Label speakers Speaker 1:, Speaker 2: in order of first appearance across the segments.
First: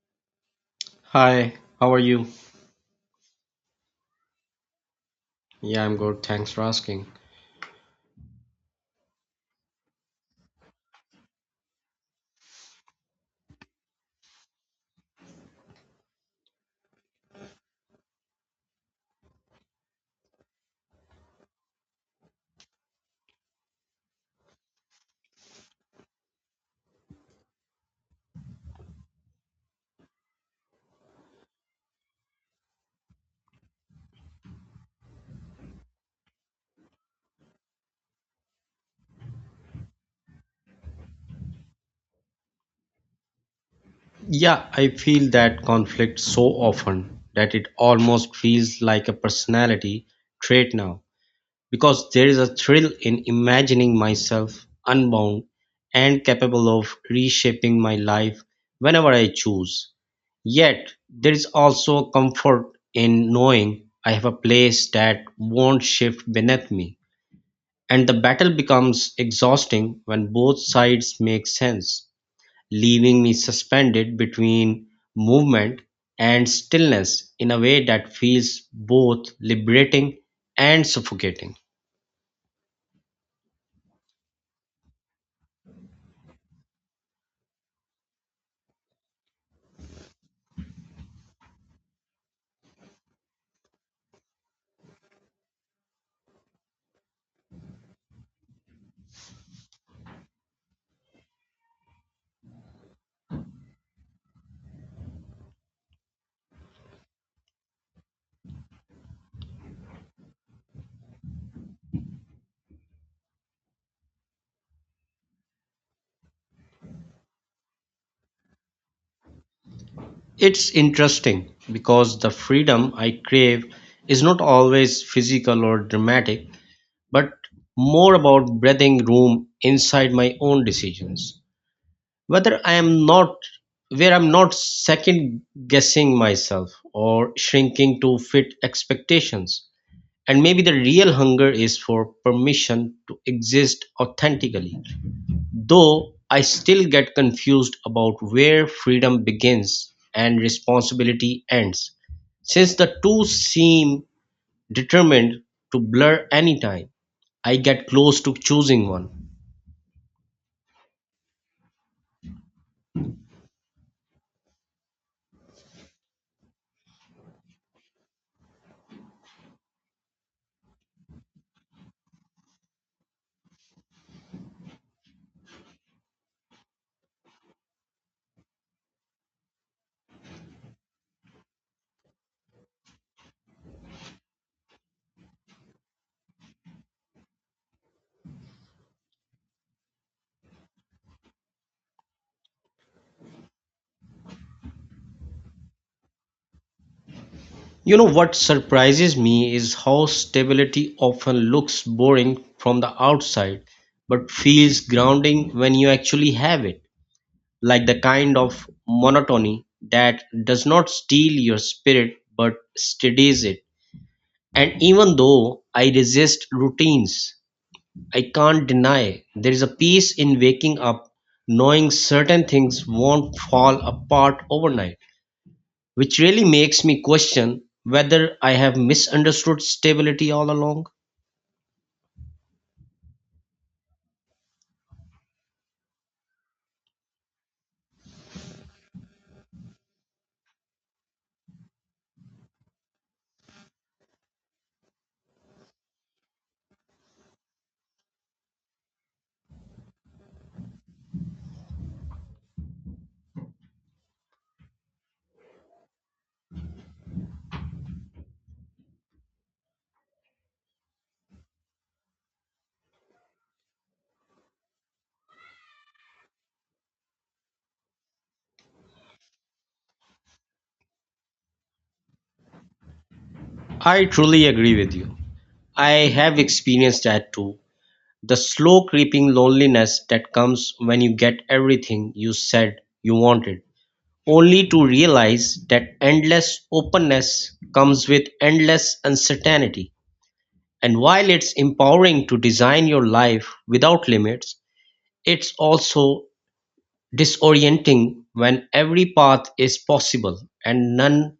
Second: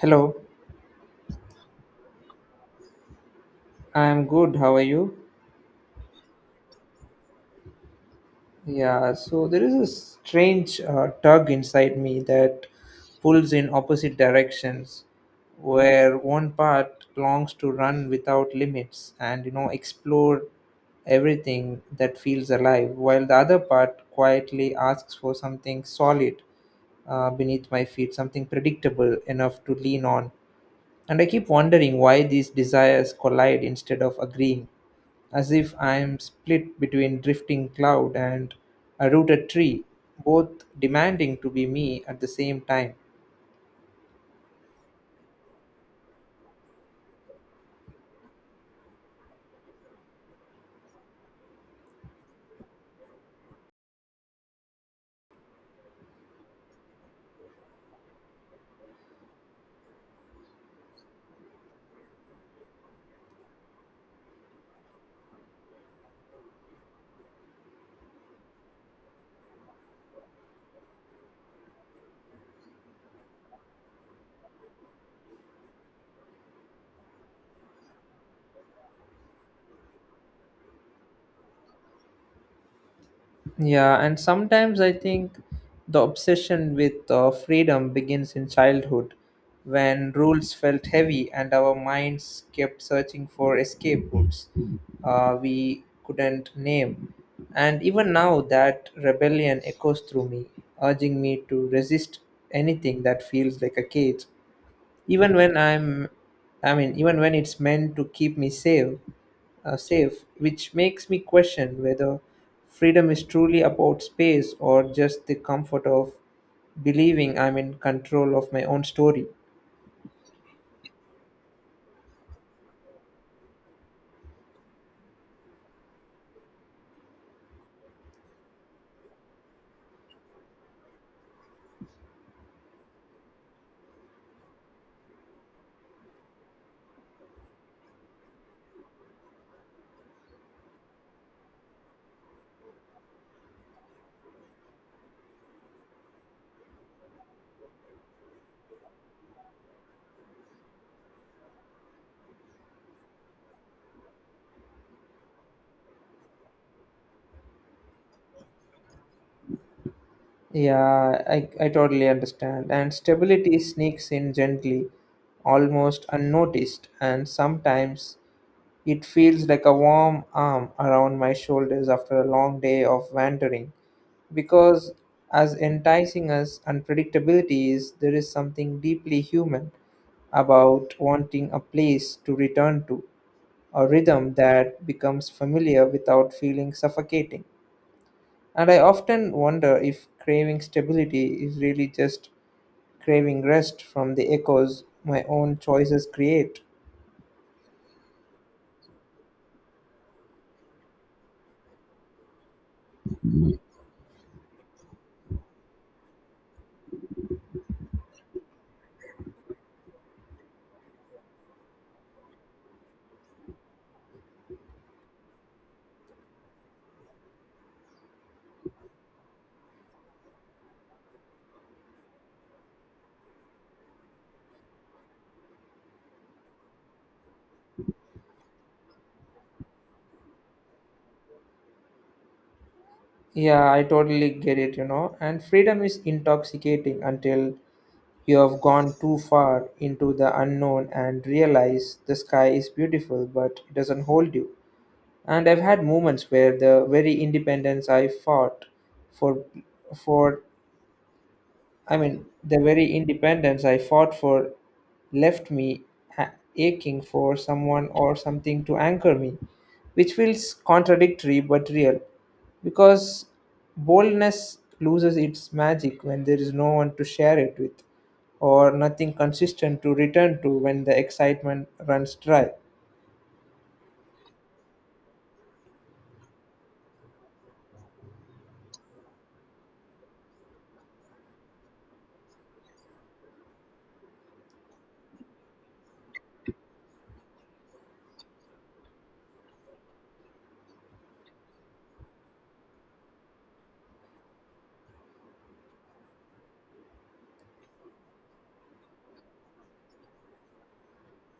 Speaker 1: Hello,
Speaker 2: Hi, how are you?
Speaker 1: I'm good. How are you?
Speaker 2: Yeah, I'm good. Thanks for asking.
Speaker 1: Yeah, so there is a strange tug inside me that pulls in opposite directions, where one part longs to run without limits and explore everything that feels alive, while the other part quietly asks for something solid beneath my feet, something predictable enough to lean on. And I keep wondering why these desires collide instead of agreeing, as if I am split between drifting cloud and a rooted tree, both demanding to be me at the same time.
Speaker 2: Yeah, I feel that conflict so often that it almost feels like a personality trait now because there is a thrill in imagining myself unbound and capable of reshaping my life whenever I choose. Yet, there is also a comfort in knowing I have a place that won't shift beneath me. And the battle becomes exhausting when both sides make sense, leaving me suspended between movement and stillness in a way that feels both liberating and suffocating.
Speaker 1: Yeah, and sometimes I think the obsession with freedom begins in childhood when rules felt heavy and our minds kept searching for escape routes we couldn't name. And even now, that rebellion echoes through me, urging me to resist anything that feels like a cage. Even when I'm, Even when it's meant to keep me safe, safe, which makes me question whether freedom is truly about space or just the comfort of believing I'm in control of my own story.
Speaker 2: It's interesting because the freedom I crave is not always physical or dramatic, but more about breathing room inside my own decisions, whether I am not where I'm not second guessing myself or shrinking to fit expectations. And maybe the real hunger is for permission to exist authentically, though I still get confused about where freedom begins and responsibility ends, since the two seem determined to blur anytime I get close to choosing one.
Speaker 1: Yeah, I totally understand. And stability sneaks in gently, almost unnoticed, and sometimes it feels like a warm arm around my shoulders after a long day of wandering. Because, as enticing as unpredictability is, there is something deeply human about wanting a place to return to, a rhythm that becomes familiar without feeling suffocating. And I often wonder if craving stability is really just craving rest from the echoes my own choices create.
Speaker 2: You know, what surprises me is how stability often looks boring from the outside, but feels grounding when you actually have it, like the kind of monotony that does not steal your spirit but steadies it. And even though I resist routines, I can't deny there is a peace in waking up knowing certain things won't fall apart overnight, which really makes me question whether I have misunderstood stability all along.
Speaker 1: Yeah, I totally get it, you know. And freedom is intoxicating until you have gone too far into the unknown and realize the sky is beautiful, but it doesn't hold you. And I've had moments where the very independence I fought for for I mean, the very independence I fought for left me aching for someone or something to anchor me, which feels contradictory but real. Because boldness loses its magic when there is no one to share it with, or nothing consistent to return to when the excitement runs dry.
Speaker 2: I truly agree with you. I have experienced that too. The slow creeping loneliness that comes when you get everything you said you wanted, only to realize that endless openness comes with endless uncertainty. And while it's empowering to design your life without limits, it's also disorienting when every path is possible and none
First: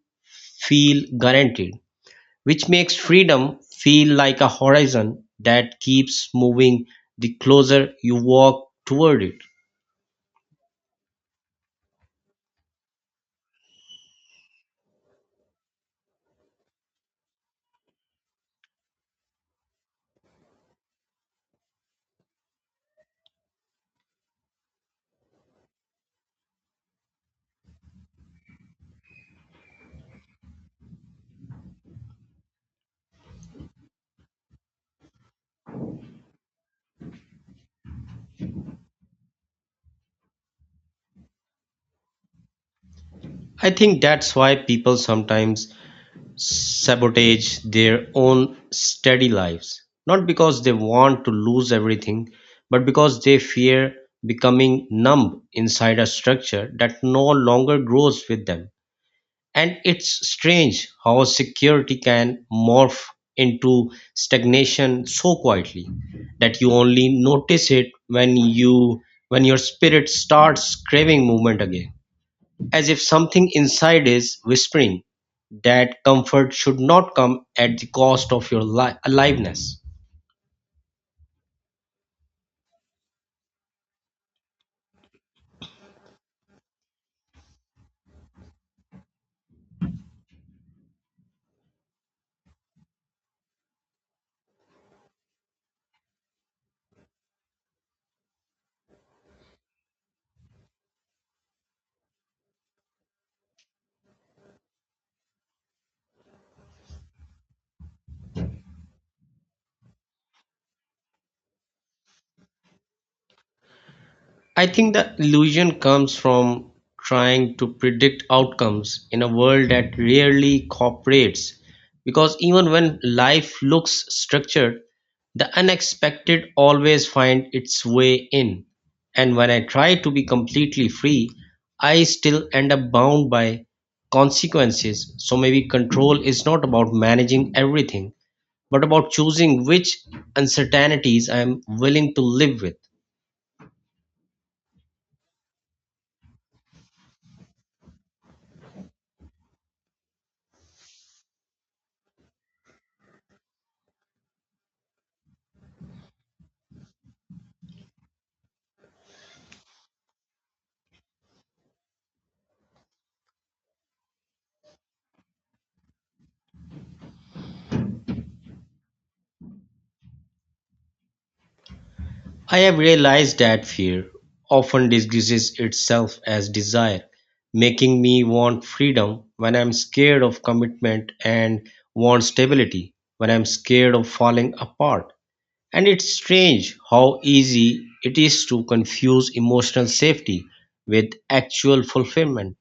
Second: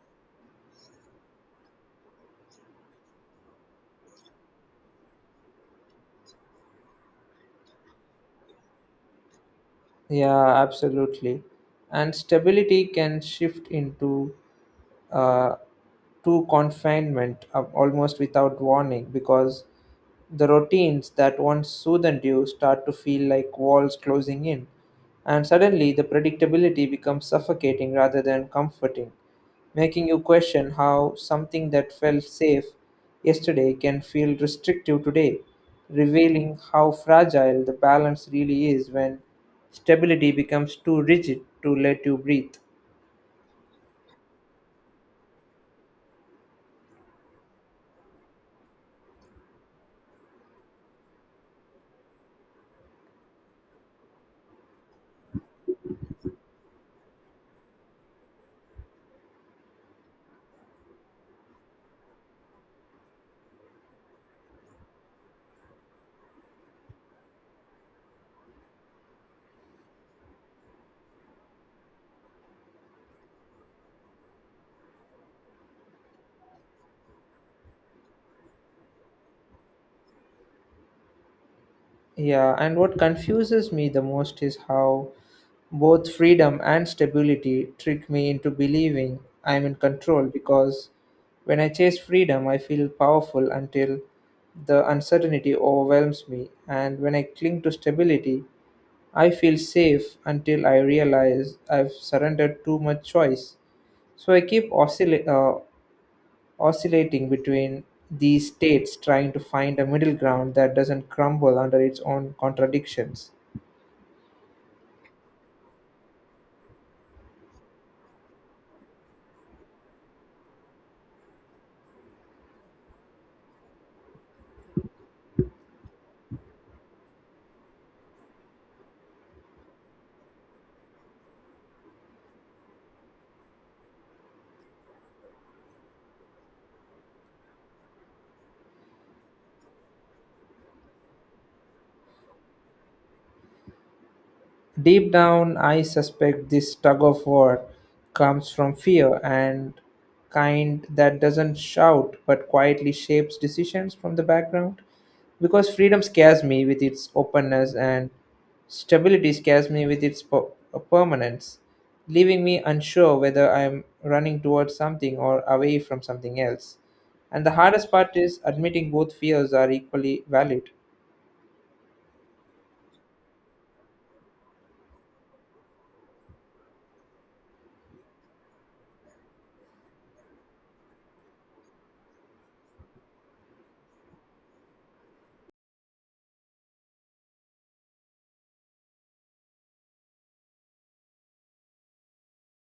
Speaker 2: feel guaranteed, which makes freedom feel like a horizon that keeps moving the closer you walk toward it.
Speaker 1: Yeah, absolutely. And stability can shift into uh, to confinement almost without warning because the routines that once soothed you start to feel like walls closing in, and suddenly the predictability becomes suffocating rather than comforting, making you question how something that felt safe yesterday can feel restrictive today, revealing how fragile the balance really is when stability becomes too rigid to let you breathe.
Speaker 2: I think that's why people sometimes sabotage their own steady lives, not because they want to lose everything, but because they fear becoming numb inside a structure that no longer grows with them. And it's strange how security can morph into stagnation so quietly that you only notice it when your spirit starts craving movement again, as if something inside is whispering that comfort should not come at the cost of your aliveness.
Speaker 1: Yeah, and what confuses me the most is how both freedom and stability trick me into believing I'm in control because when I chase freedom, I feel powerful until the uncertainty overwhelms me, and when I cling to stability, I feel safe until I realize I've surrendered too much choice. So I keep oscillating between these states, trying to find a middle ground that doesn't crumble under its own contradictions.
Speaker 2: I think the illusion comes from trying to predict outcomes in a world that rarely cooperates, because even when life looks structured, the unexpected always finds its way in. And when I try to be completely free, I still end up bound by consequences. So maybe control is not about managing everything, but about choosing which uncertainties I am willing to live with.
Speaker 1: Deep down, I suspect this tug of war comes from fear, and kind that doesn't shout but quietly shapes decisions from the background. Because freedom scares me with its openness, and stability scares me with its permanence, leaving me unsure whether I'm running towards something or away from something else. And the hardest part is admitting both fears are equally valid.
Speaker 2: I have realized that fear often disguises itself as desire, making me want freedom when I'm scared of commitment and want stability when I'm scared of falling apart. And it's strange how easy it is to confuse emotional safety with actual fulfillment,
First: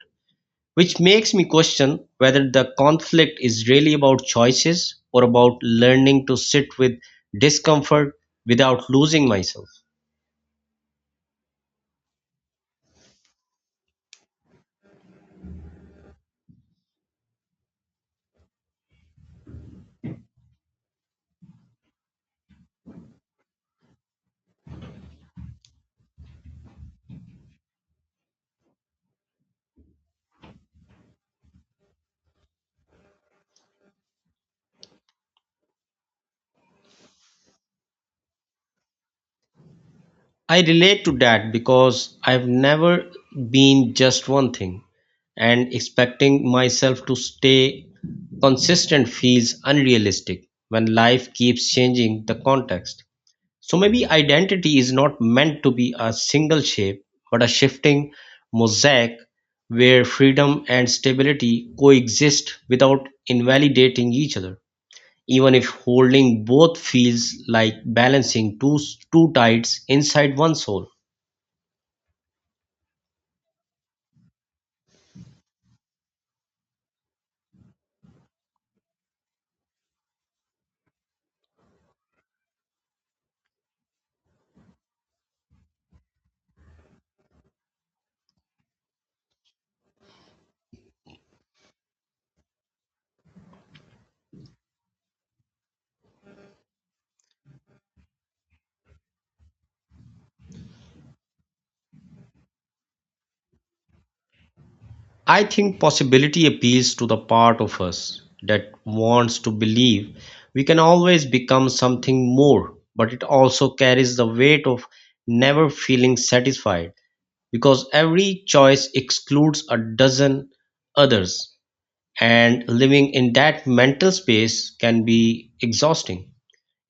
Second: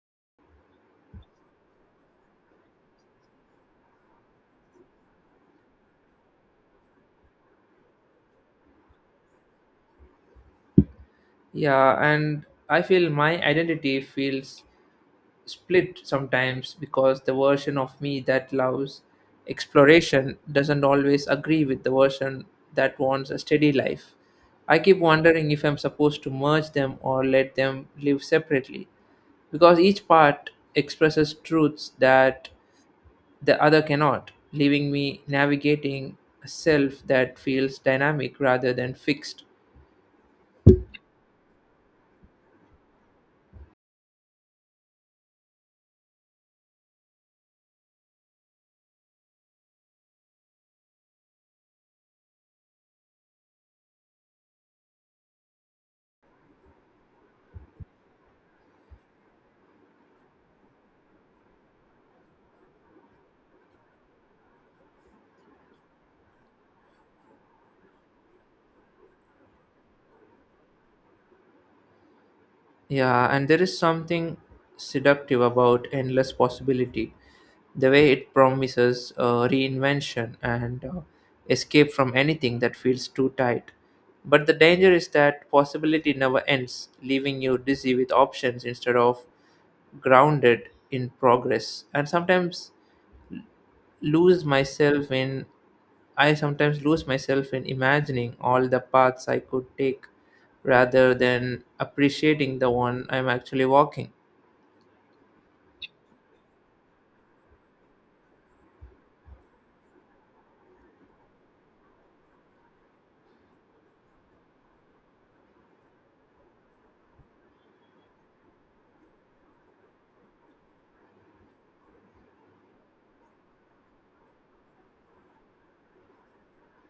Speaker 2: which makes me question whether the conflict is really about choices or about learning to sit with discomfort without losing myself.
Speaker 1: Yeah, and I feel my identity feels split sometimes because the version of me that loves exploration doesn't always agree with the version that wants a steady life. I keep wondering if I'm supposed to merge them or let them live separately because each part expresses truths that the other cannot, leaving me navigating a self that feels dynamic rather than fixed.
Speaker 2: I relate to that because I've never been just one thing, and expecting myself to stay consistent feels unrealistic when life keeps changing the context. So maybe identity is not meant to be a single shape, but a shifting mosaic where freedom and stability coexist without invalidating each other, even if holding both feels like balancing two tides inside one soul.
Speaker 1: Yeah, and there is something seductive about endless possibility, the way it promises reinvention and escape from anything that feels too tight. But the danger is that possibility never ends, leaving you dizzy with options instead of grounded in progress. And sometimes lose myself in I sometimes lose myself in imagining all the paths I could take rather than appreciating the one I'm actually walking.
Speaker 2: I think possibility appeals to the part of us that wants to believe we can always become something more, but it also carries the weight of never feeling satisfied because every choice excludes a dozen others, and living in that mental space can be exhausting,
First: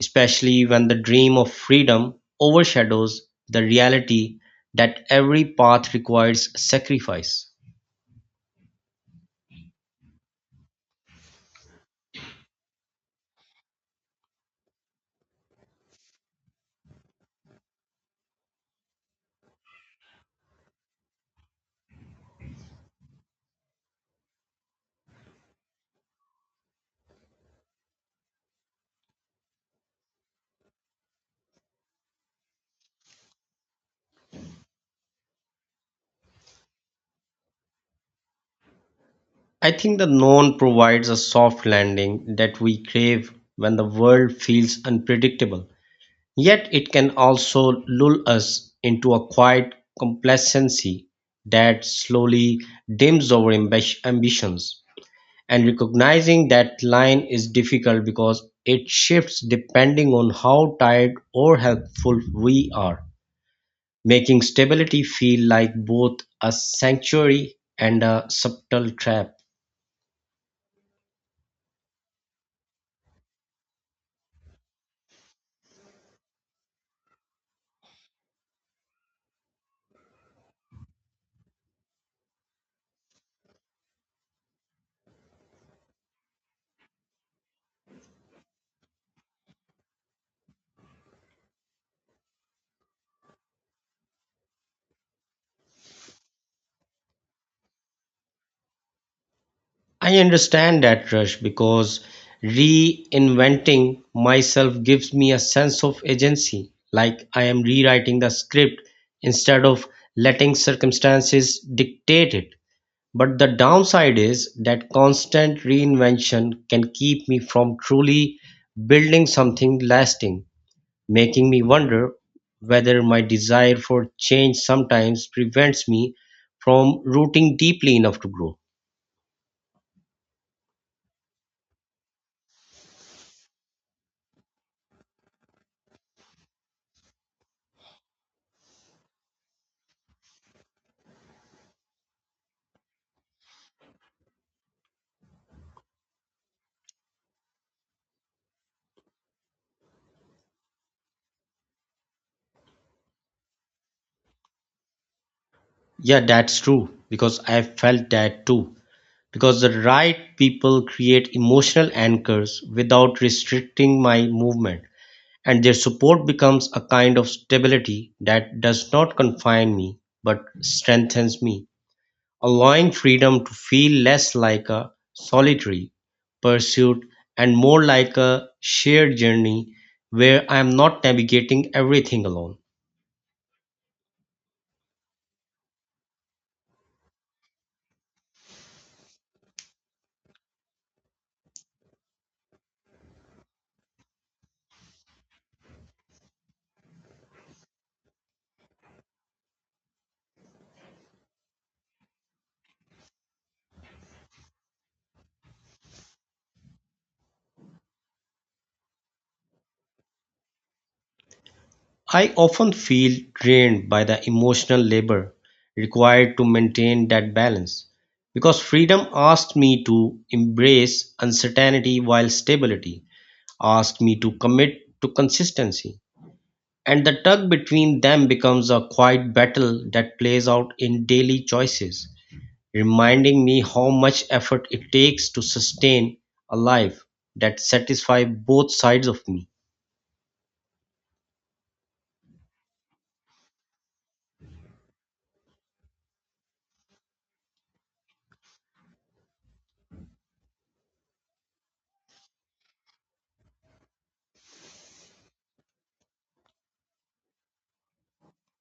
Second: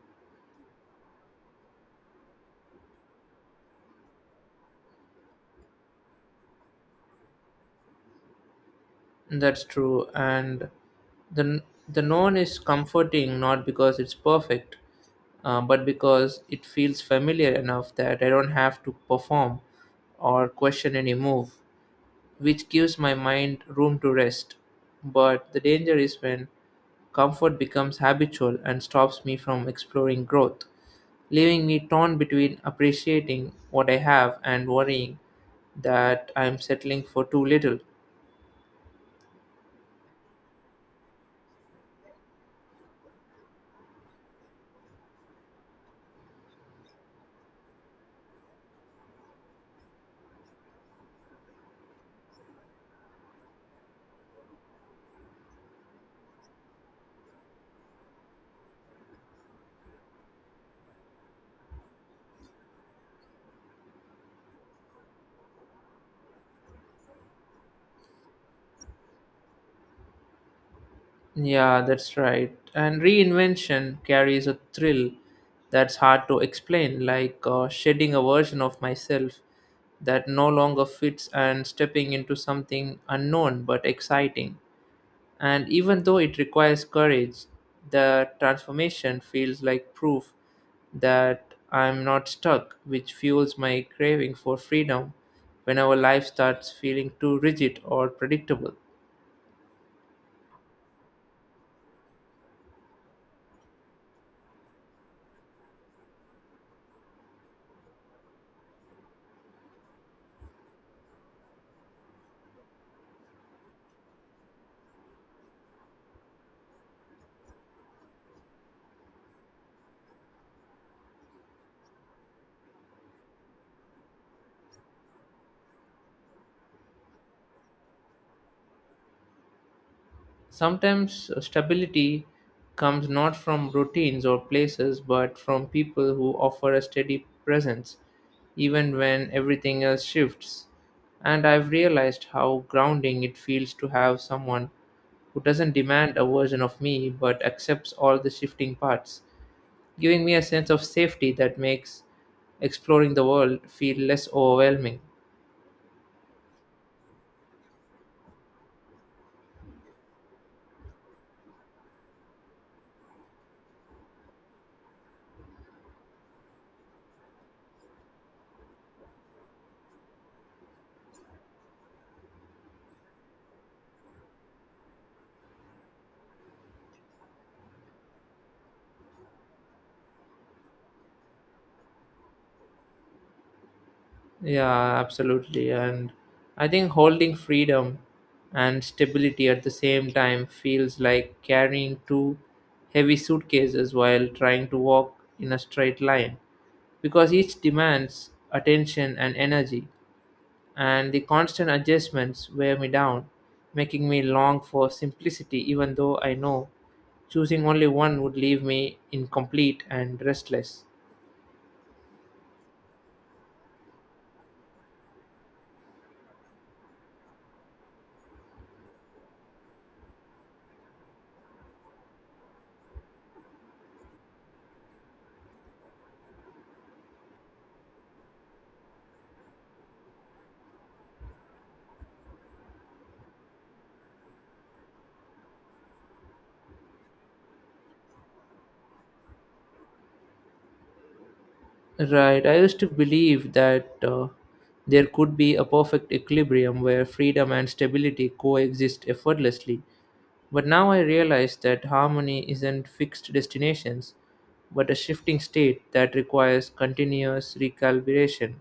Speaker 2: especially when the dream of freedom overshadows the reality that every path requires sacrifice.
Speaker 1: That's true, and the the known is comforting not because it's perfect, but because it feels familiar enough that I don't have to perform or question any move, which gives my mind room to rest. But the danger is when comfort becomes habitual and stops me from exploring growth, leaving me torn between appreciating what I have and worrying that I'm settling for too little.
Speaker 2: I think the known provides a soft landing that we crave when the world feels unpredictable. Yet it can also lull us into a quiet complacency that slowly dims our ambitions. And recognizing that line is difficult because it shifts depending on how tired or helpful we are, making stability feel like both a sanctuary and a subtle trap.
Speaker 1: Yeah, that's right. And reinvention carries a thrill that's hard to explain, like shedding a version of myself that no longer fits and stepping into something unknown but exciting. And even though it requires courage, the transformation feels like proof that I'm not stuck, which fuels my craving for freedom whenever life starts feeling too rigid or predictable.
Speaker 2: I understand that rush because reinventing myself gives me a sense of agency, like I am rewriting the script instead of letting circumstances dictate it. But the downside is that constant reinvention can keep me from truly building something lasting, making me wonder whether my desire for change sometimes prevents me from rooting deeply enough to grow.
Speaker 1: Sometimes stability comes not from routines or places, but from people who offer a steady presence, even when everything else shifts. And I've realized how grounding it feels to have someone who doesn't demand a version of me but accepts all the shifting parts, giving me a sense of safety that makes exploring the world feel less overwhelming.
Speaker 2: Yeah, that's true, because I felt that too. Because the right people create emotional anchors without restricting my movement, and their support becomes a kind of stability that does not confine me but strengthens me, allowing freedom to feel less like a solitary pursuit and more like a shared journey where I am not navigating everything alone.
Speaker 1: Yeah, absolutely. And I think holding freedom and stability at the same time feels like carrying two heavy suitcases while trying to walk in a straight line because each demands attention and energy, and the constant adjustments wear me down, making me long for simplicity, even though I know choosing only one would leave me incomplete and restless.
Speaker 2: I often feel drained by the emotional labor required to maintain that balance because freedom asked me to embrace uncertainty while stability asked me to commit to consistency. And the tug between them becomes a quiet battle that plays out in daily choices, reminding me how much effort it takes to sustain a life that satisfies both sides of me.
Speaker 1: Right. I used to believe that there could be a perfect equilibrium where freedom and stability coexist effortlessly. But now I realize that harmony isn't fixed destinations, but a shifting state that requires continuous recalibration.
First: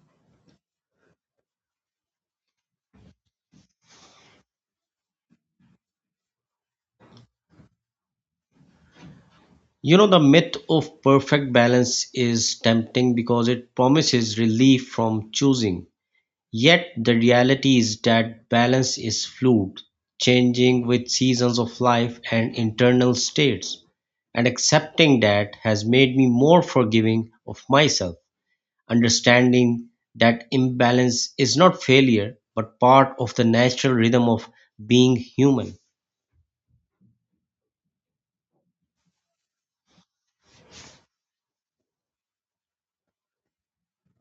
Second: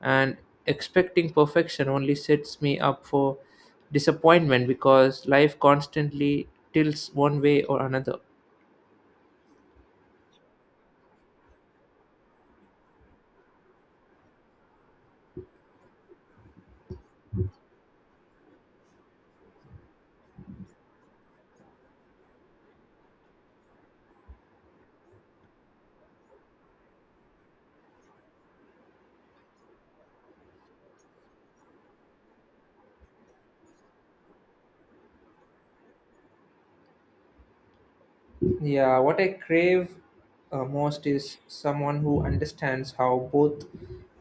Speaker 1: And expecting perfection only sets me up for disappointment because life constantly tilts one way or another.
Speaker 2: You know, the myth of perfect balance is tempting because it promises relief from choosing. Yet, the reality is that balance is fluid, changing with seasons of life and internal states. And accepting that has made me more forgiving of myself, understanding that imbalance is not failure but part of the natural rhythm of being human.
Speaker 1: Yeah, what I crave most is someone who understands how both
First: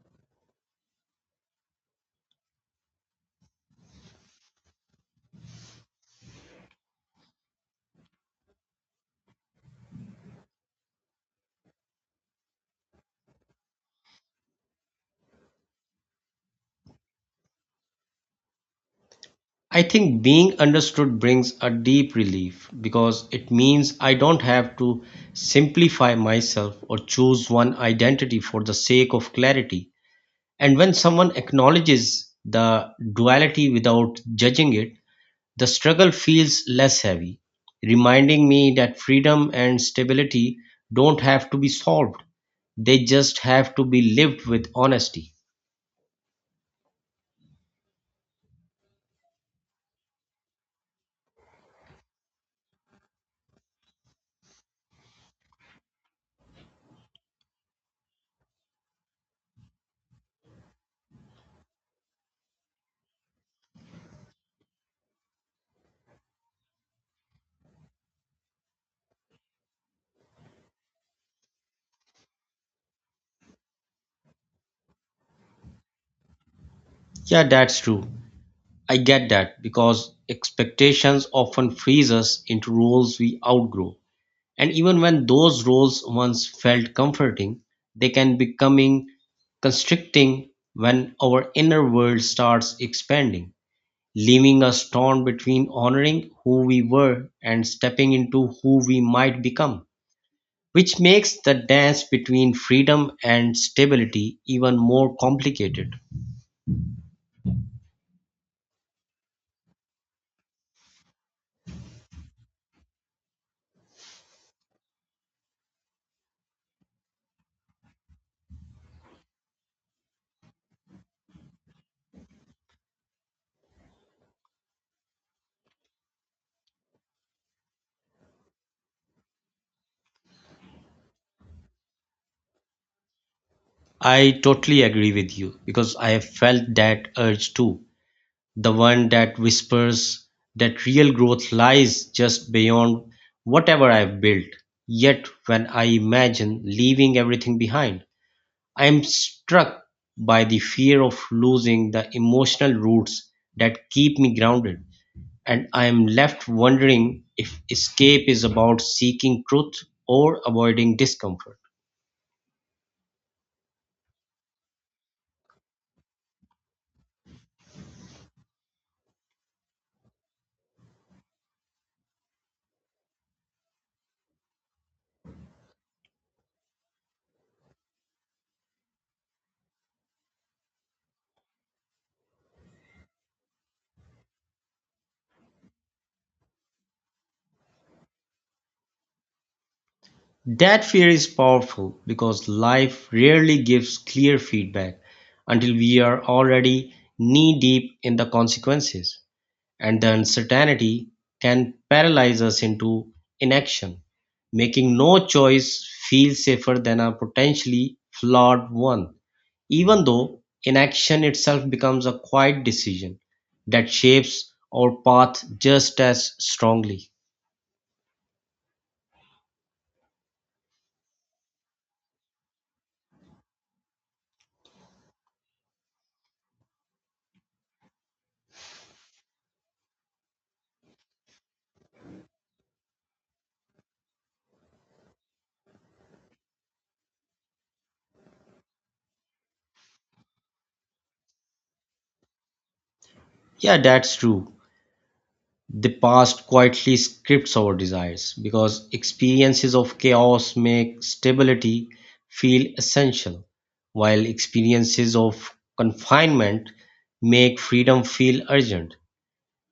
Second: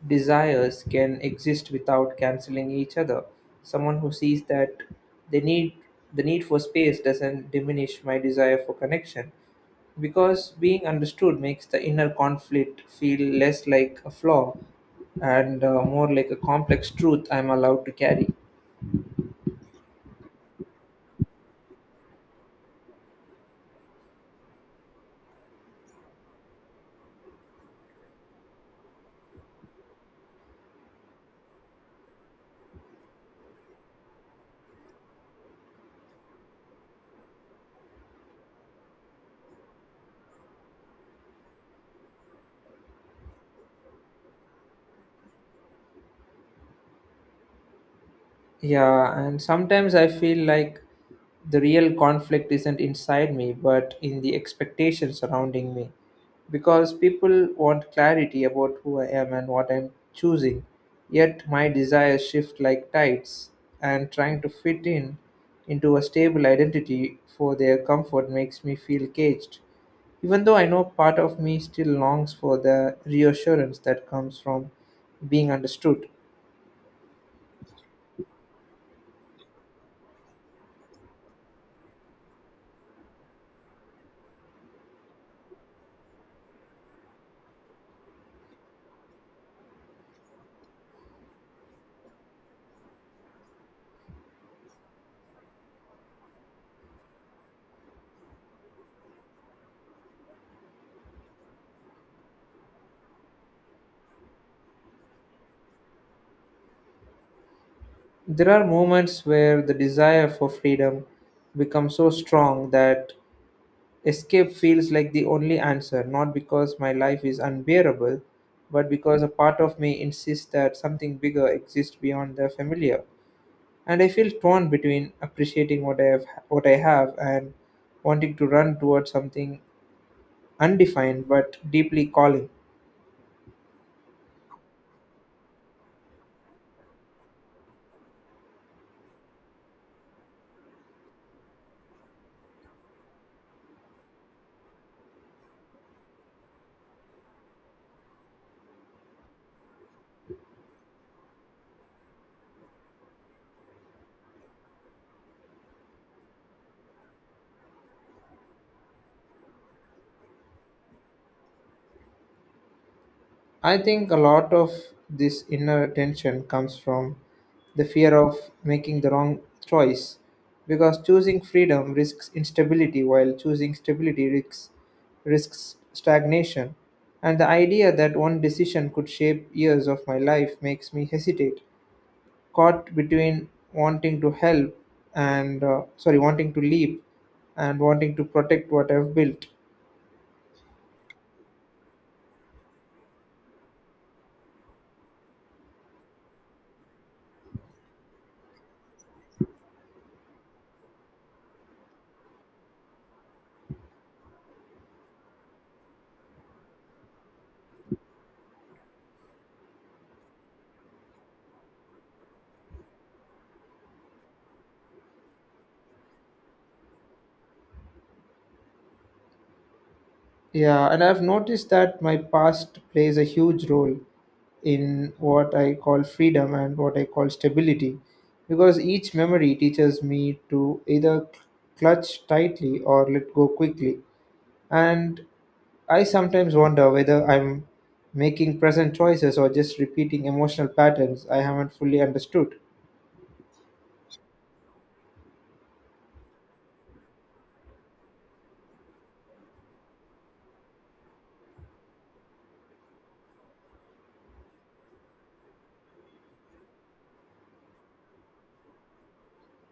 Speaker 1: desires can exist without canceling each other. Someone who sees that the need the need for space doesn't diminish my desire for connection because being understood makes the inner conflict feel less like a flaw and more like a complex truth I'm allowed to carry.
Speaker 2: I think being understood brings a deep relief because it means I don't have to simplify myself or choose one identity for the sake of clarity. And when someone acknowledges the duality without judging it, the struggle feels less heavy, reminding me that freedom and stability don't have to be solved, they just have to be lived with honesty.
Speaker 1: Yeah, and sometimes I feel like the real conflict isn't inside me, but in the expectations surrounding me. Because people want clarity about who I am and what I'm choosing, yet my desires shift like tides, and trying to fit in into a stable identity for their comfort makes me feel caged. Even though I know part of me still longs for the reassurance that comes from being understood.
Speaker 2: Yeah, that's true. I get that because expectations often freeze us into roles we outgrow. And even when those roles once felt comforting, they can becoming constricting when our inner world starts expanding, leaving us torn between honoring who we were and stepping into who we might become, which makes the dance between freedom and stability even more complicated.
Speaker 1: There are moments where the desire for freedom becomes so strong that escape feels like the only answer, not because my life is unbearable, but because a part of me insists that something bigger exists beyond the familiar. And I feel torn between appreciating what I have and wanting to run towards something undefined but deeply calling.
Speaker 2: I totally agree with you because I have felt that urge too. The one that whispers that real growth lies just beyond whatever I've built. Yet when I imagine leaving everything behind, I am struck by the fear of losing the emotional roots that keep me grounded. And I am left wondering if escape is about seeking truth or avoiding discomfort.
Speaker 1: I think a lot of this inner tension comes from the fear of making the wrong choice because choosing freedom risks instability while choosing stability risks stagnation. And the idea that one decision could shape years of my life makes me hesitate, caught between wanting to leap and wanting to protect what I've built.
Speaker 2: That fear is powerful because life rarely gives clear feedback until we are already knee deep in the consequences, and the uncertainty can paralyze us into inaction, making no choice feel safer than a potentially flawed one, even though inaction itself becomes a quiet decision that shapes our path just as strongly.
Speaker 1: Yeah, and I've noticed that my past plays a huge role in what I call freedom and what I call stability because each memory teaches me to either clutch tightly or let go quickly. And I sometimes wonder whether I'm making present choices or just repeating emotional patterns I haven't fully understood.
Speaker 2: Yeah, that's true. The past quietly scripts our desires because experiences of chaos make stability feel essential, while experiences of confinement make freedom feel urgent.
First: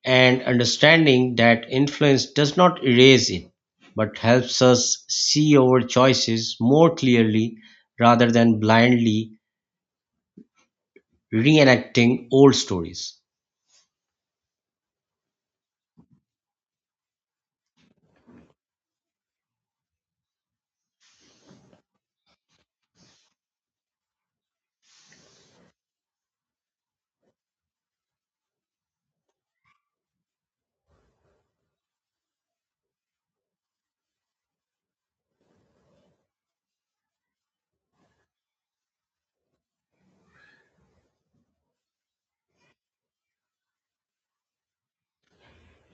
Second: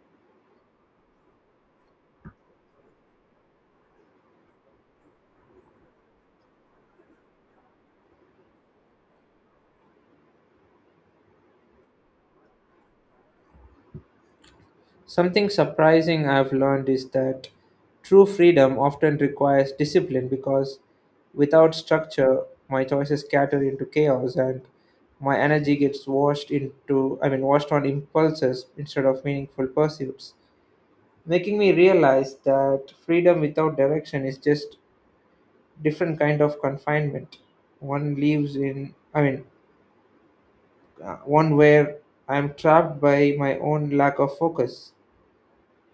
Speaker 2: And understanding that influence does not erase it but helps us see our choices more clearly rather than blindly reenacting old stories.
Speaker 1: Something surprising I've learned is that true freedom often requires discipline because without structure, my choices scatter into chaos and my energy gets washed on impulses instead of meaningful pursuits, making me realize that freedom without direction is just different kind of confinement. One lives in, I mean, One where I'm trapped by my own lack of focus.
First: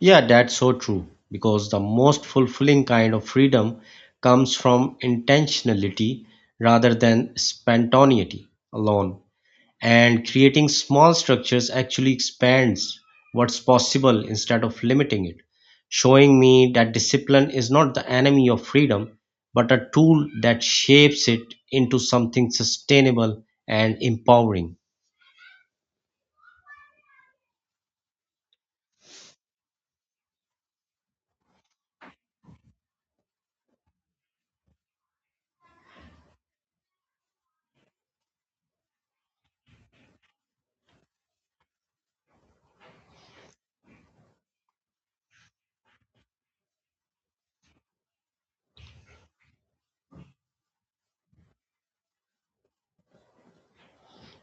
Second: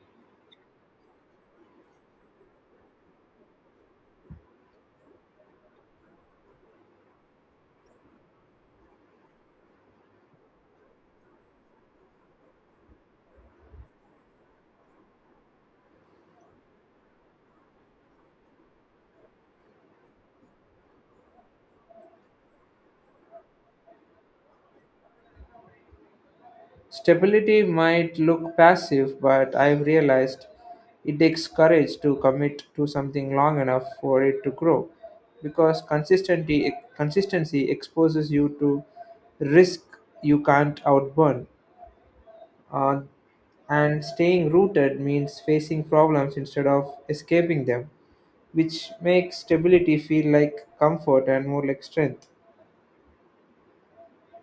Speaker 2: Yeah, that's so true, because the most fulfilling kind of freedom comes from intentionality rather than spontaneity alone. And creating small structures actually expands what's possible instead of limiting it, showing me that discipline is not the enemy of freedom, but a tool that shapes it into something sustainable and empowering.
Speaker 1: Stability might look passive, but I've realized it takes courage to commit to something long enough for it to grow because consistency exposes you to risk you can't outburn. Uh, and staying rooted means facing problems instead of escaping them, which makes stability feel like comfort and more like strength.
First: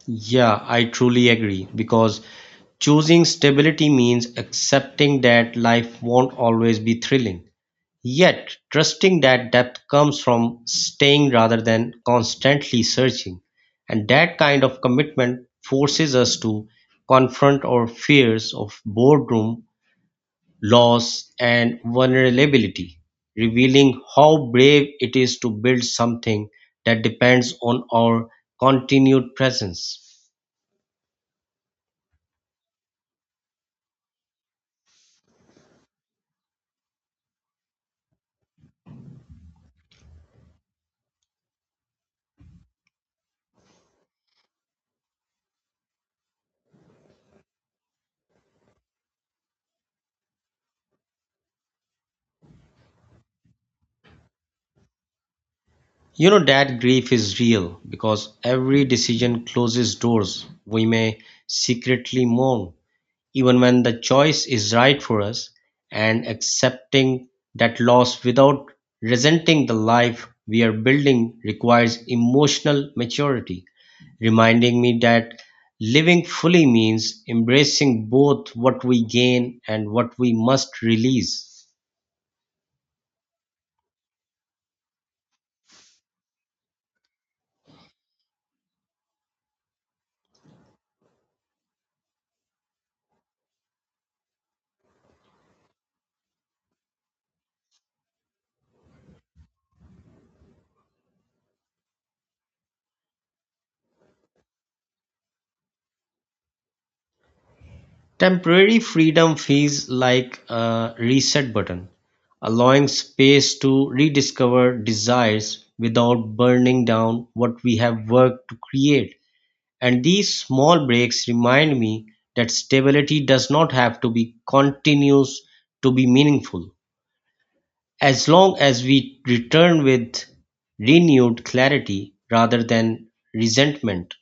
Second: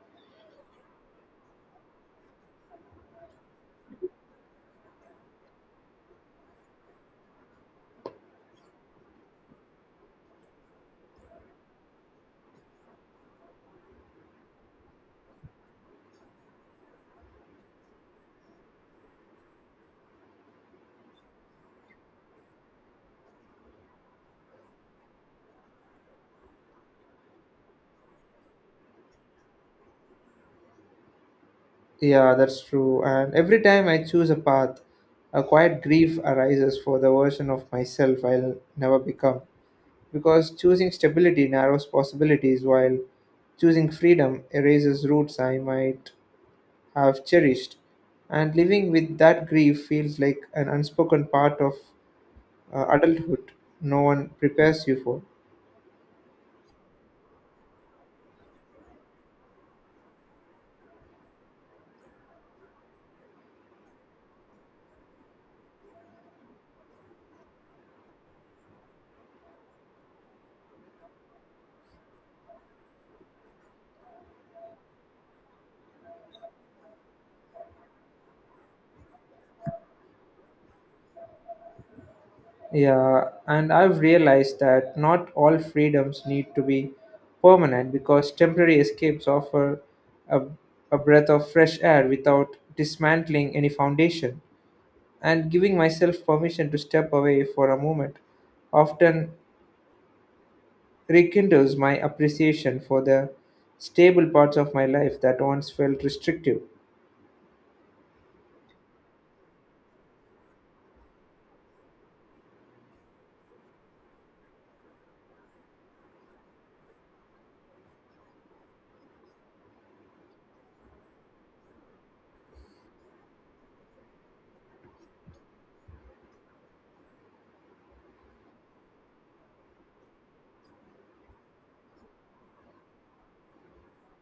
Speaker 2: Yeah, I truly agree, because choosing stability means accepting that life won't always be thrilling. Yet, trusting that depth comes from staying rather than constantly searching. And that kind of commitment forces us to confront our fears of boredom, loss, and vulnerability, revealing how brave it is to build something that depends on our continued presence.
Speaker 1: Yeah, that's true. And every time I choose a path, a quiet grief arises for the version of myself I'll never become. Because choosing stability narrows possibilities, while choosing freedom erases roots I might have cherished. And living with that grief feels like an unspoken part of adulthood no one prepares you for.
Speaker 2: You know, that grief is real because every decision closes doors we may secretly mourn, even when the choice is right for us, and accepting that loss without resenting the life we are building requires emotional maturity, reminding me that living fully means embracing both what we gain and what we must release.
Speaker 1: Yeah, and I've realized that not all freedoms need to be permanent because temporary escapes offer a, a breath of fresh air without dismantling any foundation. And giving myself permission to step away for a moment often rekindles my appreciation for the stable parts of my life that once felt restrictive.
Speaker 2: Temporary freedom feels like a reset button, allowing space to rediscover desires without burning down what we have worked to create. And these small breaks remind me that stability does not have to be continuous to be meaningful, as long as we return with renewed clarity rather than resentment.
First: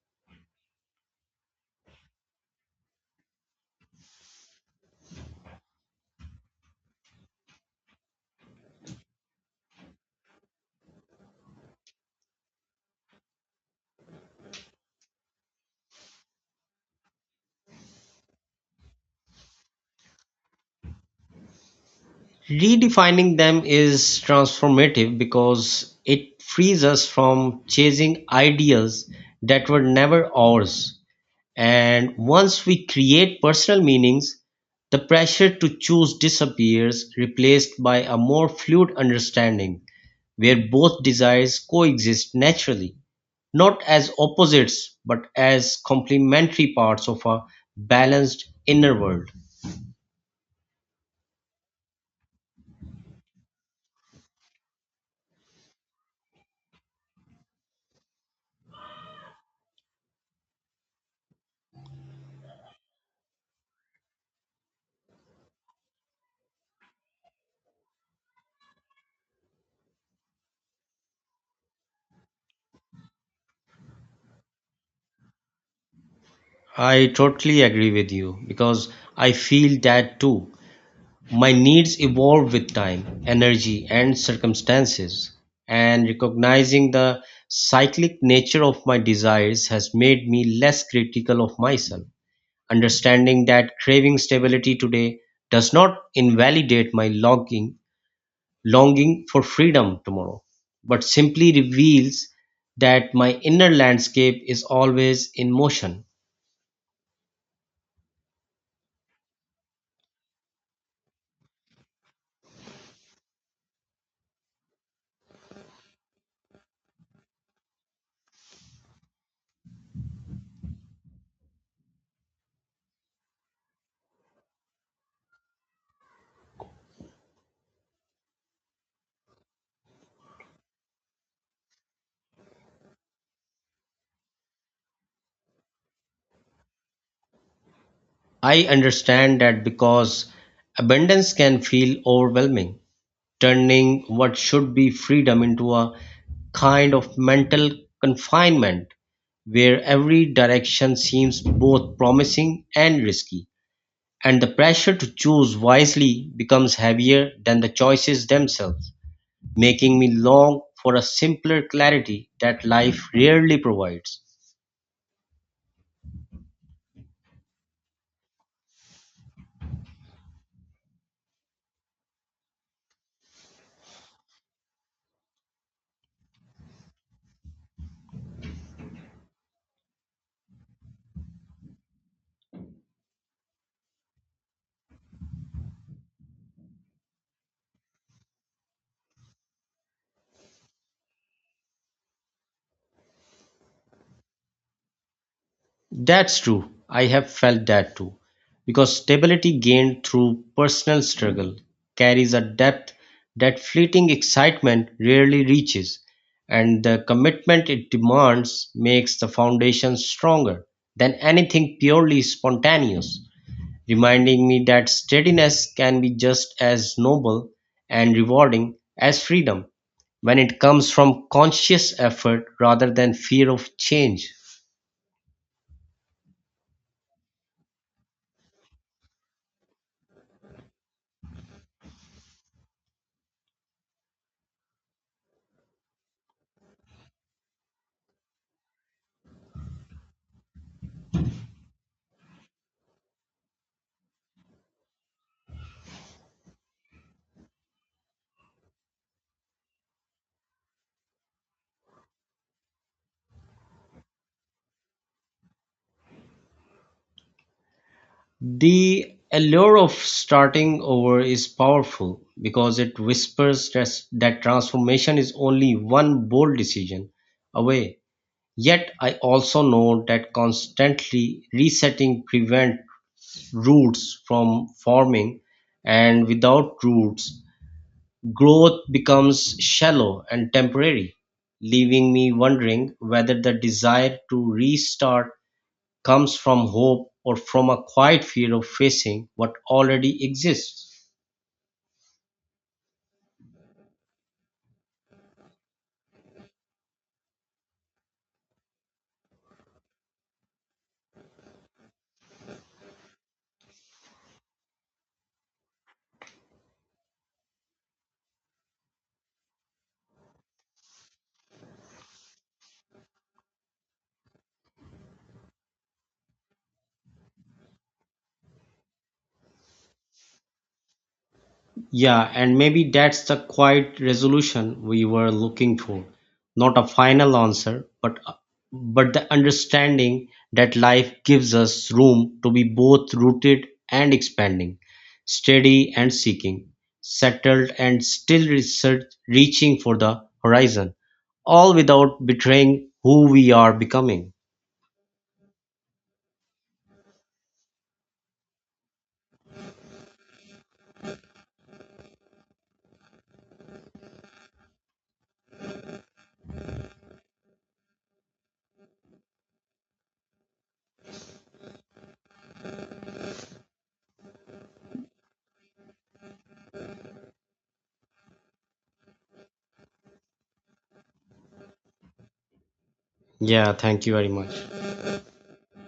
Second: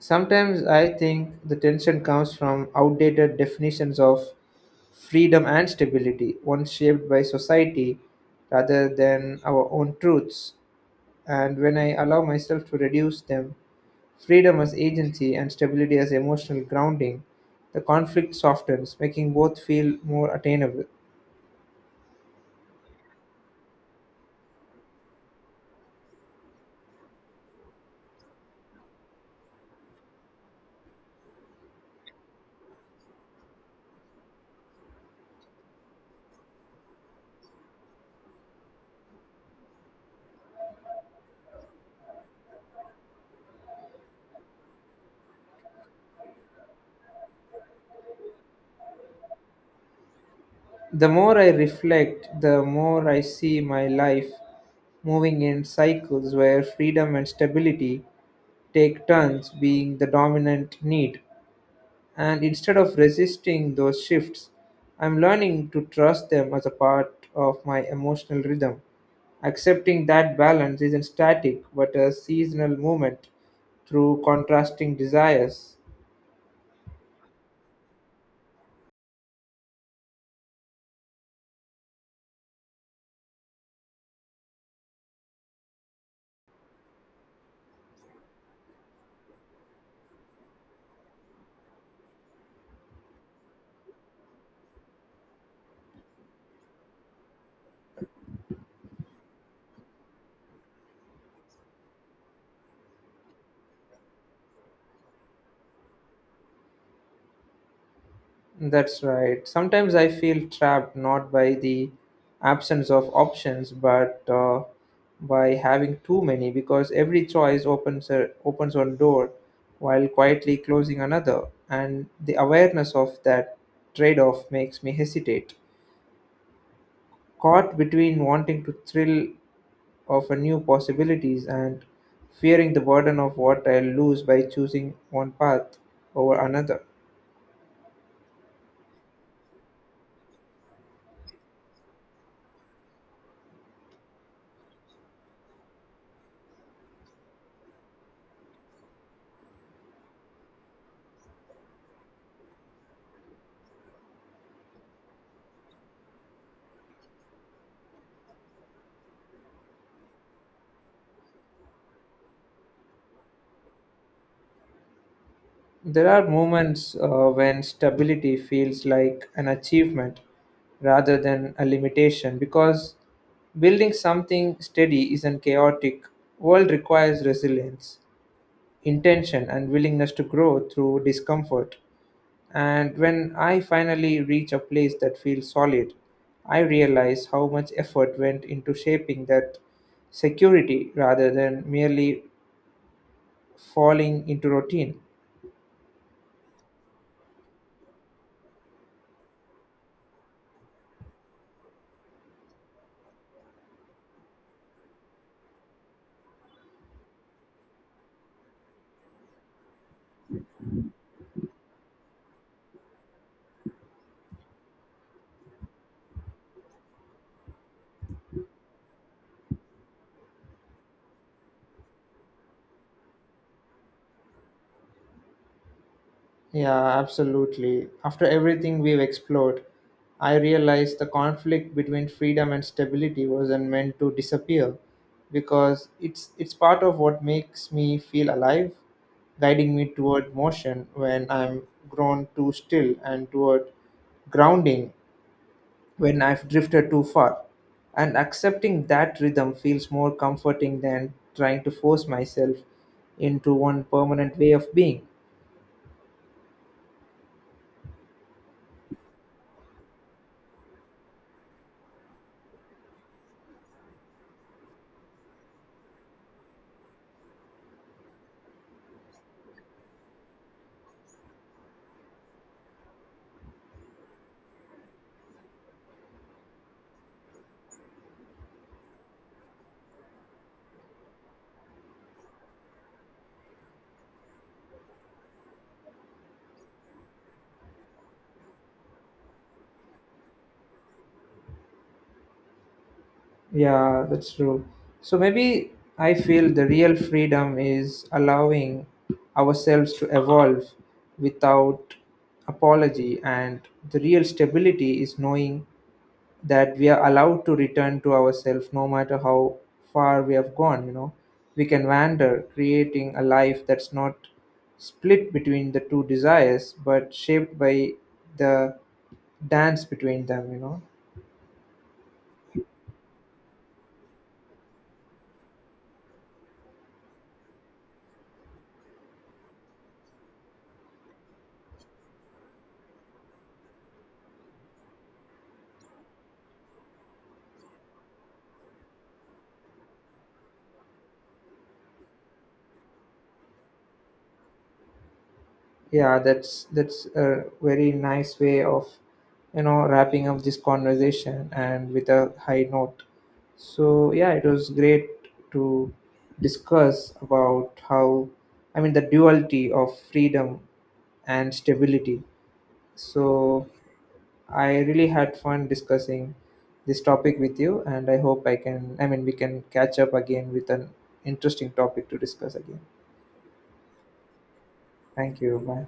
Speaker 1: Sometimes I think the tension comes from outdated definitions of freedom and stability, ones shaped by society rather than our own truths. And when I allow myself to reduce them, freedom as agency and stability as emotional grounding, the conflict softens, making both feel more attainable.
Speaker 2: Redefining them is transformative because it frees us from chasing ideals that were never ours. And once we create personal meanings, the pressure to choose disappears, replaced by a more fluid understanding where both desires coexist naturally, not as opposites but as complementary parts of a balanced inner world.
Speaker 1: The more I reflect, the more I see my life moving in cycles where freedom and stability take turns being the dominant need, and instead of resisting those shifts, I'm learning to trust them as a part of my emotional rhythm. Accepting that balance isn't static but a seasonal movement through contrasting desires.
Speaker 2: I totally agree with you because I feel that too. My needs evolve with time, energy, and circumstances. And recognizing the cyclic nature of my desires has made me less critical of myself, understanding that craving stability today does not invalidate my longing for freedom tomorrow, but simply reveals that my inner landscape is always in motion.
Speaker 1: That's right. Sometimes I feel trapped not by the absence of options, but by having too many, because every choice opens one door while quietly closing another, and the awareness of that trade-off makes me hesitate, caught between wanting to thrill of a new possibilities and fearing the burden of what I'll lose by choosing one path over another.
Speaker 2: I understand that because abundance can feel overwhelming, turning what should be freedom into a kind of mental confinement where every direction seems both promising and risky, and the pressure to choose wisely becomes heavier than the choices themselves, making me long for a simpler clarity that life rarely provides.
Speaker 1: There are moments when stability feels like an achievement rather than a limitation because building something steady is a chaotic. World requires resilience, intention and willingness to grow through discomfort. And when I finally reach a place that feels solid, I realize how much effort went into shaping that security rather than merely falling into routine.
Speaker 2: That's true. I have felt that too. Because stability gained through personal struggle carries a depth that fleeting excitement rarely reaches, and the commitment it demands makes the foundation stronger than anything purely spontaneous, reminding me that steadiness can be just as noble and rewarding as freedom when it comes from conscious effort rather than fear of change.
Speaker 1: Yeah, absolutely. After everything we've explored, I realized the conflict between freedom and stability wasn't meant to disappear because it's part of what makes me feel alive, guiding me toward motion when I'm grown too still and toward grounding when I've drifted too far. And accepting that rhythm feels more comforting than trying to force myself into one permanent way of being.
Speaker 2: The allure of starting over is powerful because it whispers that transformation is only one bold decision away. Yet I also know that constantly resetting prevents roots from forming, and without roots, growth becomes shallow and temporary, leaving me wondering whether the desire to restart comes from hope or from a quiet fear of facing what already exists.
Speaker 1: Yeah, that's true. So maybe I feel the real freedom is allowing ourselves to evolve without apology, and the real stability is knowing that we are allowed to return to ourselves no matter how far we have gone. You know, we can wander, creating a life that's not split between the two desires but shaped by the dance between them, you know.
Speaker 2: Yeah, and maybe that's the quiet resolution we were looking for. Not a final answer, but the understanding that life gives us room to be both rooted and expanding, steady and seeking, settled and still research, reaching for the horizon, all without betraying who we are becoming.
Speaker 1: Yeah, that's a very nice way of, you know, wrapping up this conversation and with a high note. So yeah, it was great to discuss about the duality of freedom and stability. So I really had fun discussing this topic with you, and I hope I can, I mean, we can catch up again with an interesting topic to discuss again.
Speaker 2: Yeah, thank you very much.
Speaker 1: Thank you. Bye.